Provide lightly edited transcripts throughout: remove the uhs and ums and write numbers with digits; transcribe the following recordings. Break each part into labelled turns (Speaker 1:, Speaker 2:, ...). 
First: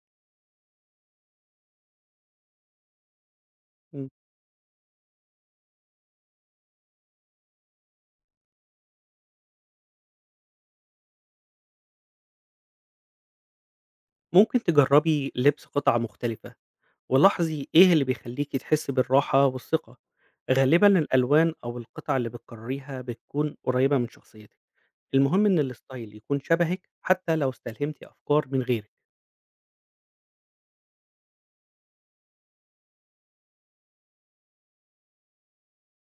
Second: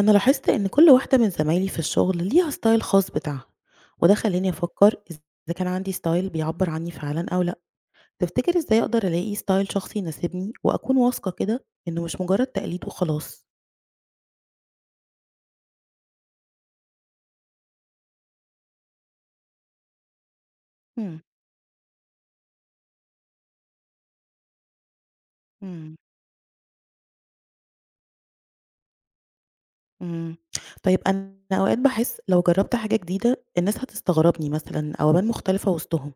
Speaker 1: أنا لاحظت إن كل واحدة من زمايلي في الشغل ليها ستايل خاص بتاعها،
Speaker 2: إمم،
Speaker 1: وده خلاني أفكر إذا كان عندي ستايل بيعبر عني فعلا أو لأ. تفتكر إزاي أقدر ألاقي ستايل شخصي يناسبني وأكون واثقة كده إنه مش مجرد تقليد وخلاص؟
Speaker 2: ممكن تجربي لبس قطع مختلفة، ولاحظي إيه اللي بيخليكِ تحسي بالراحة والثقة، غالبًا
Speaker 1: مم.
Speaker 2: الألوان أو القطع اللي بتكرريها بتكون قريبة من شخصيتِك، المهم إن
Speaker 1: مم.
Speaker 2: الستايل يكون شبهِك حتى لو استلهمتِ أفكار من غيرِك.
Speaker 1: مم. طيب أنا أوقات بحس لو جربت حاجة جديدة الناس هتستغربني مثلا أو أبان مختلفة وسطهم.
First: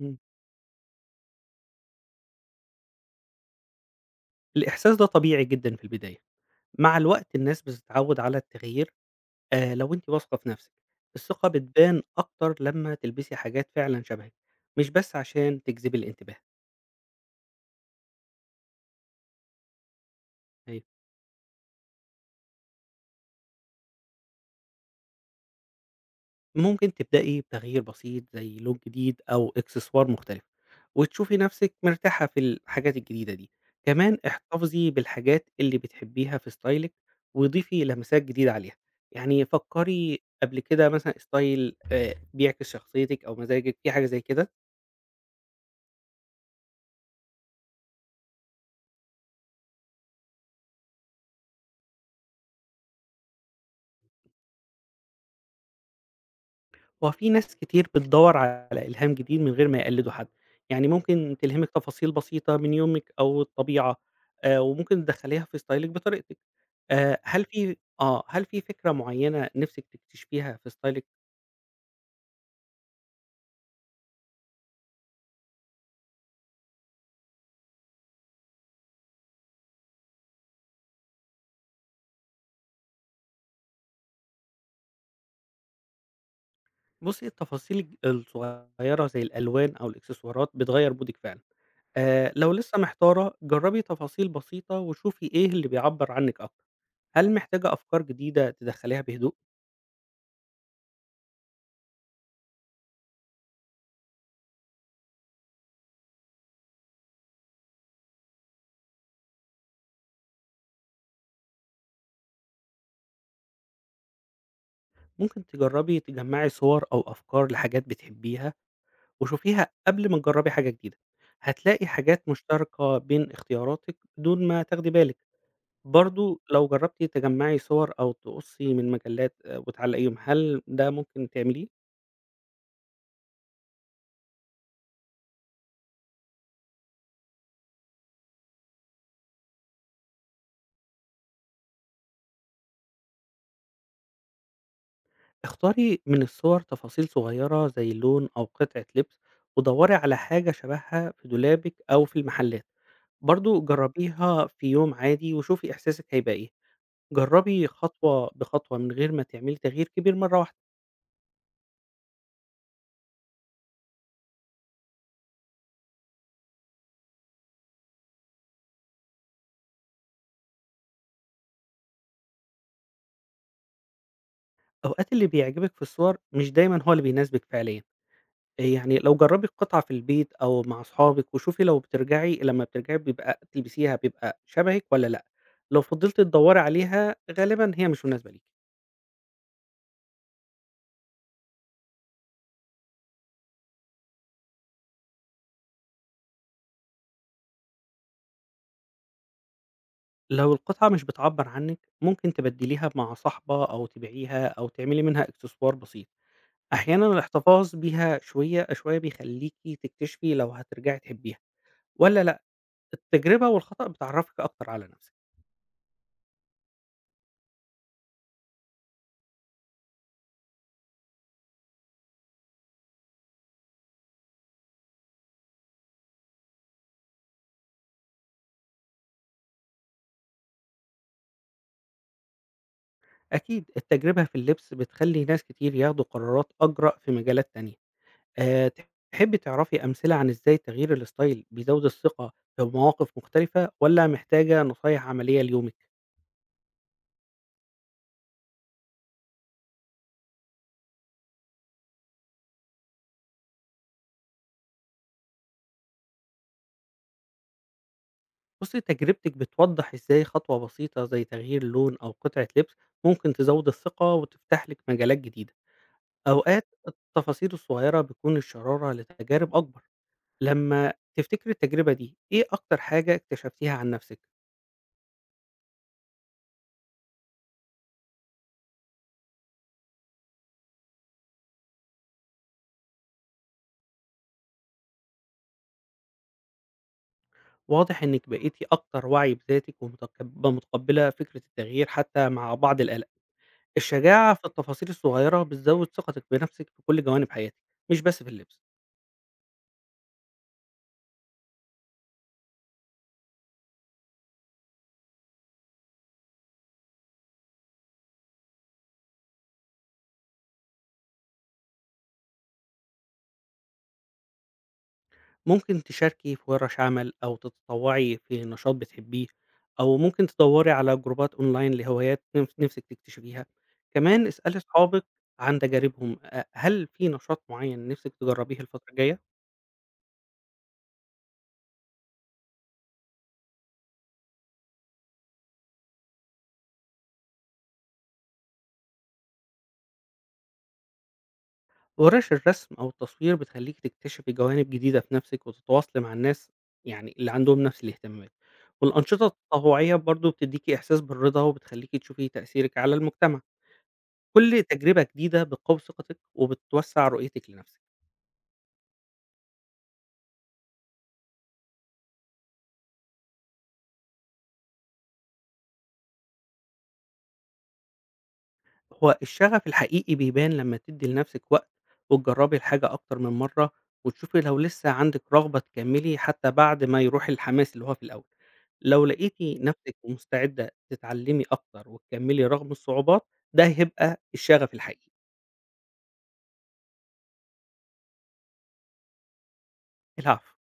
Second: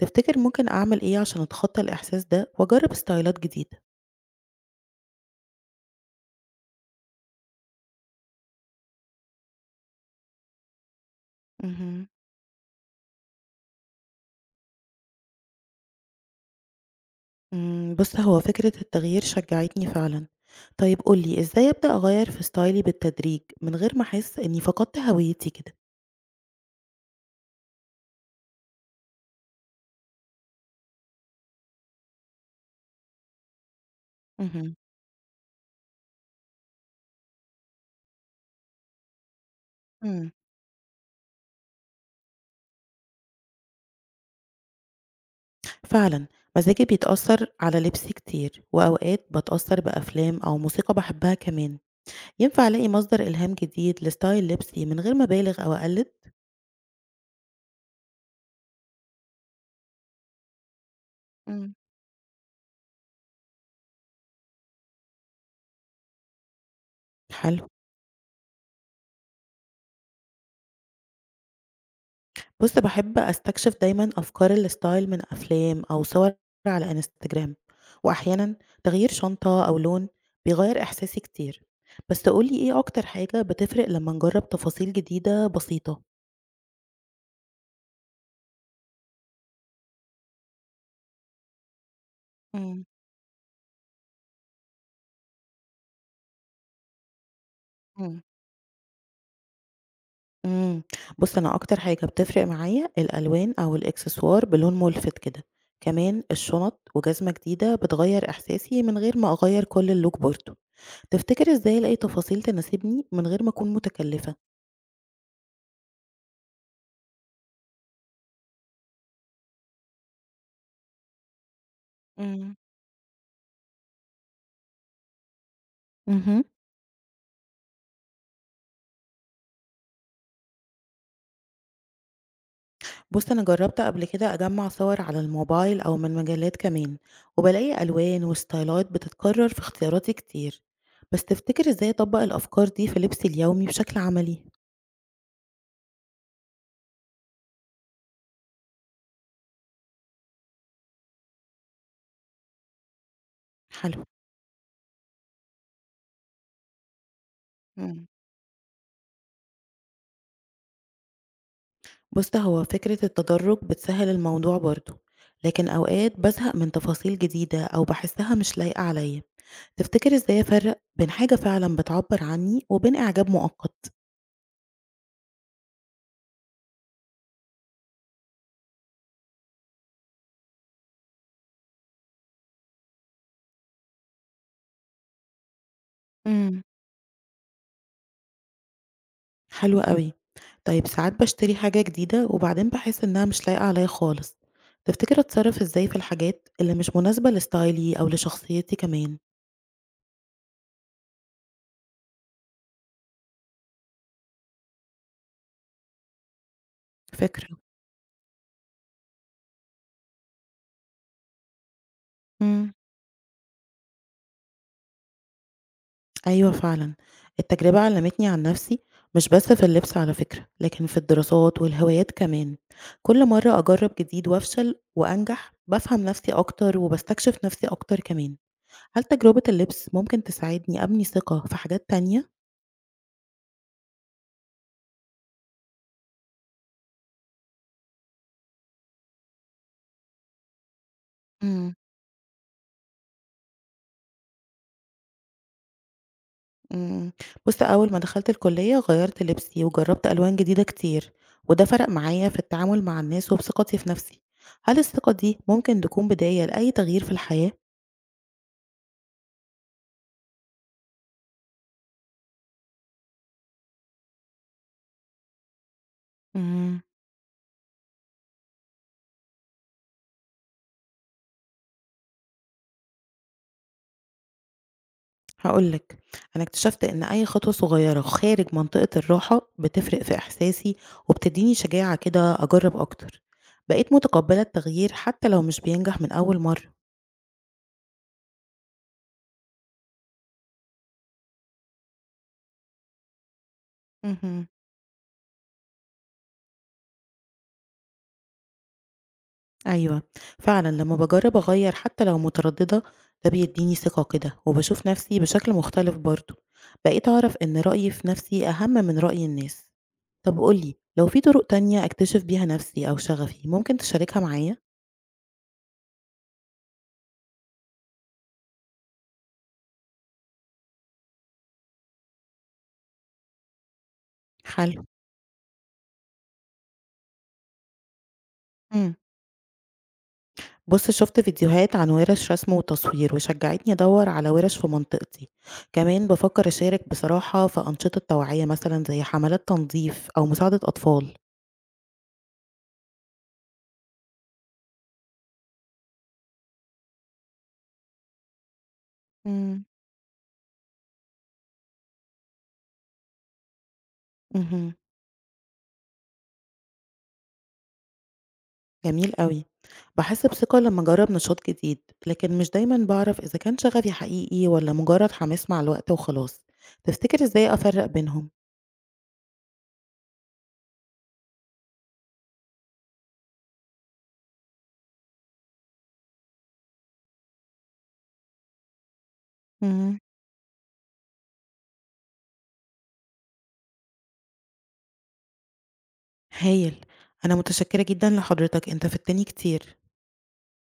Speaker 2: إمم.
Speaker 1: ممكن أعمل إيه عشان أتخطى الإحساس ده وأجرب ستايلات جديدة؟
Speaker 2: الإحساس ده طبيعي جدًا في البداية، مع الوقت الناس بتتعود على التغيير. لو أنتِ واثقة في نفسِك، الثقة بتبان
Speaker 1: مهم.
Speaker 2: أكتر لمّا تلبسي حاجات فعلًا شبهِك، مش بس عشان تجذبي الانتباه.
Speaker 1: بُص هو فكرة التغيير شجّعتني فعلًا.
Speaker 2: أيوه.
Speaker 1: طيب قُل لي إزاي أبدأ أغيّر في ستايلي بالتدريج من غير ما أحس إني فقدت هويتي كده؟
Speaker 2: ممكن تبدأي بتغيير بسيط زي لون جديد أو إكسسوار مختلف، وتشوفي نفسك مرتاحة في الحاجات الجديدة دي. كمان
Speaker 1: اهم.
Speaker 2: احتفظي بالحاجات اللي بتحبيها في ستايلك وضيفي لمسات جديدة عليها. يعني فكري
Speaker 1: إمم.
Speaker 2: قبل كده مثلا ستايل بيعكس شخصيتك أو مزاجك في حاجة زي كده.
Speaker 1: فعلًا، مزاجي بيتأثّر على لبسي كتير، وأوقات باتأثّر بأفلام أو موسيقى باحبها كمان. ينفع ألاقي مصدر إلهام جديد لستايل لبسي من غير ما أبالغ أو أقلد؟
Speaker 2: هو في ناس كتير بتدور على إلهام جديد من غير ما يقلدوا حد. يعني ممكن تلهمك
Speaker 1: إمم.
Speaker 2: تفاصيل بسيطة من يومك أو الطبيعة. وممكن تدخليها في ستايلك بطريقتك.
Speaker 1: حلو.
Speaker 2: هل في فكرة معيّنة نِفْسِك تكتشفيها في ستايلِك؟
Speaker 1: بُص، باحب أستكشف دايمًا أفكار الstyle من أفلام أو صور على إنستجرام، وأحيانًا تغيير شنطة أو لون بيغيّر إحساسي كتير. بس قُل لي إيه أكتر حاجة بتفرق لمّا نجرّب تفاصيل جديدة بسيطة؟
Speaker 2: بُصّي التفاصيل الصغيّرة زي الألوان أو الإكسسوارات بتغيّر مودِك فعلًا. لو لسه
Speaker 1: إمم،
Speaker 2: محتارة، جرّبي تفاصيل بسيطة وشوفي إيه اللي بيعبّر عنِّك أكتر. هل محتاجة أفكار
Speaker 1: إمم.
Speaker 2: جديدة تدخّليها بهدوء؟
Speaker 1: إمم. بُص، أنا أكتر حاجة بتفرق معايا الألوان أو الإكسسوار بلون مُلفت كده، كمان الشنط وجزمة جديدة بتغيّر إحساسي من غير ما أغيّر كل الlook برضه. تفتكر إزاي ألاقي تفاصيل تناسبني من غير ما أكون متكلفة؟
Speaker 2: ممكن تجرّبي تجمّعي صور أو أفكار لحاجات بتحبّيها وشوفيها قبل ما تجرّبي حاجة جديدة. هتلاقي حاجات
Speaker 1: إمم.
Speaker 2: مشتركة بين اختياراتِك بدون ما تاخدي بالِك. برضه
Speaker 1: اهم.
Speaker 2: لو جرّبتِ تجمّعي صور أو تقُصّي من مجلات وتعلّقيهم، هل ده ممكن تعمليه؟
Speaker 1: بُص، أنا جرّبت قبل كده أجمّع صور على الموبايل أو من مجلات كمان، وبالاقي ألوان وستايلات بتتكرر في اختياراتي كتير، بس تفتكر إزاي أطبّق الأفكار دي في لبسي اليومي بشكل عملي؟
Speaker 2: اختاري من الصور تفاصيل صغيّرة زي اللون أو قطعة لبس، ودوّري على حاجة شبهها في دولابِك أو في المحلات، برضه
Speaker 1: حلو.
Speaker 2: جرّبيها في يوم عادي وشوفي إحساسِك هيبقى إيه، جرّبي
Speaker 1: إمم.
Speaker 2: خطوة بخطوة من غير ما تعملي تغيير كبير مرّة واحدة.
Speaker 1: بُص، هو فكرة التدرج بتسهّل الموضوع برضه، لكن أوقات بازهق من تفاصيل جديدة أو باحسّها مش لايقة عليَّ. تفتكر إزاي أفرّق بين حاجة فعلًا بتعبّر عني وبين إعجاب مؤقت؟
Speaker 2: أوقات اللي بيعجبِك في الصور مش دايمًا هو اللي بيناسبِك فعليًا. يعني لو جرّبي القطعة في البيت أو مع أصحابِك وشوفي لو بترجعي لمّا بترجعي بيبقى تلبسيها بيبقى شبهِك والّا لأ، لو فضلتِ تدوّري
Speaker 1: إمم.
Speaker 2: عليها غالبًا هي مش مناسبة ليكِ.
Speaker 1: حلو أوي. طيب ساعات باشتري حاجة جديدة وبعدين باحس إنها مش لايقة عليَّ خالص. تفتكر أتصرف إزاي في الحاجات اللي مش مناسبة لستايلي أو لشخصيتي كمان؟
Speaker 2: لو القطعة مش بتعبّر عنِك ممكن تبدّليها مع صاحبة أو تبيعيها أو تعملي منها إكسسوار بسيط، أحيانًا
Speaker 1: فكرة.
Speaker 2: الاحتفاظ بيها شوية بيخلّيكِ تكتشفي لو هترجعي تحبيها والّا لأ.
Speaker 1: إمم.
Speaker 2: التجربة والخطأ بتعرّفِك أكتر على نفسِك.
Speaker 1: أيوه فعلًا، التجربة علمتني عن نفسي مش بس في اللبس على فكرة، لكن في الدراسات والهوايات كمان، كل مرة أجرب جديد وأفشل وأنجح بافهم نفسي أكتر وباستكشف نفسي أكتر كمان. هل تجربة اللبس ممكن تساعدني أبني ثقة في حاجات تانية؟
Speaker 2: أكيد التجربة في اللبس بتخلّي ناس كتير ياخدوا قرارات أجرأ في مجالات تانية. آآ تحبّي تعرفي أمثلة عن إزاي تغيير الستايل
Speaker 1: إمم.
Speaker 2: بيزوّد الثقة في مواقف مختلفة والّا محتاجة نصايح عملية ليومِك؟
Speaker 1: إمم. بُص، أول ما دخلت الكلية غيّرت لبسي وجرّبت ألوان جديدة كتير، وده فرق معايا في التعامل مع الناس وفي ثقتي في نفسي. هل الثقة دي ممكن تكون بداية لأي تغيير في الحياة؟
Speaker 2: بُصّي، تجربتِك بتوضّح إزاي خطوة بسيطة زي تغيير لون أو قطعة لبس ممكن تزوّد الثقة وتفتح لِك مجالات جديدة. أوقات
Speaker 1: إمم،
Speaker 2: التفاصيل الصغيرة بتكون الشرارة لتجارب أكبر. لمّا تفتكري التجربة دي، إيه أكتر حاجة اكتشفتيها عن نَفْسِك؟
Speaker 1: هاقول لك، أنا اكتشفت إن أي خطوة صغيرة خارج منطقة الراحة بتفرق في إحساسي وبتدّيني شجاعة كده أجرّب أكتر. بقيت متقبّلة التغيير حتى لو مش بينجح من أول مرّة.
Speaker 2: واضح إنِّك بقيتِ أكتر وعي بذاتِك ومتكب متقبّلة فكرة التغيير حتى مع بعض الآلام. الشجاعة في
Speaker 1: اهم.
Speaker 2: التفاصيل الصغيرة بتزود ثقتِك بنفسِك في كل جوانب حياتِك، مش بس في اللبس.
Speaker 1: أيوه، فعلًا لمّا باجرّب أغيّر حتى لو مترددة، ده بيدّيني ثقة كده، وباشوف نفسي بشكل مختلف برضه، بقيت أعرف إن رأيي في نفسي أهم من رأي الناس. طب قُل لي، لو في طرق تانية أكتشف بيها نفسي أو شغفي، ممكن تشاركها معايا؟
Speaker 2: ممكن تشاركي في ورش عمل أو تتطوعي في نشاط بتحبيه، أو ممكن تدوري على جروبات أونلاين لهوايات نفسِك تكتشفيها. كمان اسألي
Speaker 1: حلو.
Speaker 2: أصحابِك عن تجاربهم، هل في نشاط معين نفسِك تجربيه الفترة
Speaker 1: إمم.
Speaker 2: الجاية؟
Speaker 1: بُص، شُفت فيديوهات عن وِرش رسم وتصوير، وشجّعتني أدوّر على وِرش في منطقتي. كمان بافكّر أشارك بصراحة في أنشطة توعية مثلًا زي حملات تنضيف أو مساعدة أطفال.
Speaker 2: ورش الرسم أو التصوير بتخلّيكِ تكتشفي جوانب جديدة في نَفْسِك وتتواصلي مع الناس يعني اللي عندهم نَفْس الاهتمامات، والأنشطة
Speaker 1: إمم.
Speaker 2: التطوعية برضه بتدّيكِ إحساس بالرضا وبتخلّيكِ تشوفي تأثيرِك على المجتمع، كل
Speaker 1: اهم.
Speaker 2: تجربة جديدة بتقوي ثقتِك وبتوسّع رؤيتِك لنَفْسِك.
Speaker 1: جميل أوي. باحس بثقة لمّا أجرّب نشاط جديد، لكن مش دايمًا باعرف إذا كان شغفي حقيقي والّا مجرد حماس مع الوقت وخلاص. تفتكر إزاي أفرّق بينهم؟
Speaker 2: هو الشغف الحقيقي بيبان لما تدي لنفسِك وقت، وتجربي الحاجة أكتر من مرة، وتشوفي لو لسه عندِك رغبة تكملي حتى بعد ما يروح الحماس اللي هو في الأول. لو لقيتِ نفسِك
Speaker 1: إمم.
Speaker 2: مستعدة تتعلمي أكتر وتكملي رغم الصعوبات، ده هيبقى الشغف الحقيقي.
Speaker 1: هايل. أنا متشكرة جدًا لحضرتك، أنت فدتني كتير.
Speaker 2: العفو.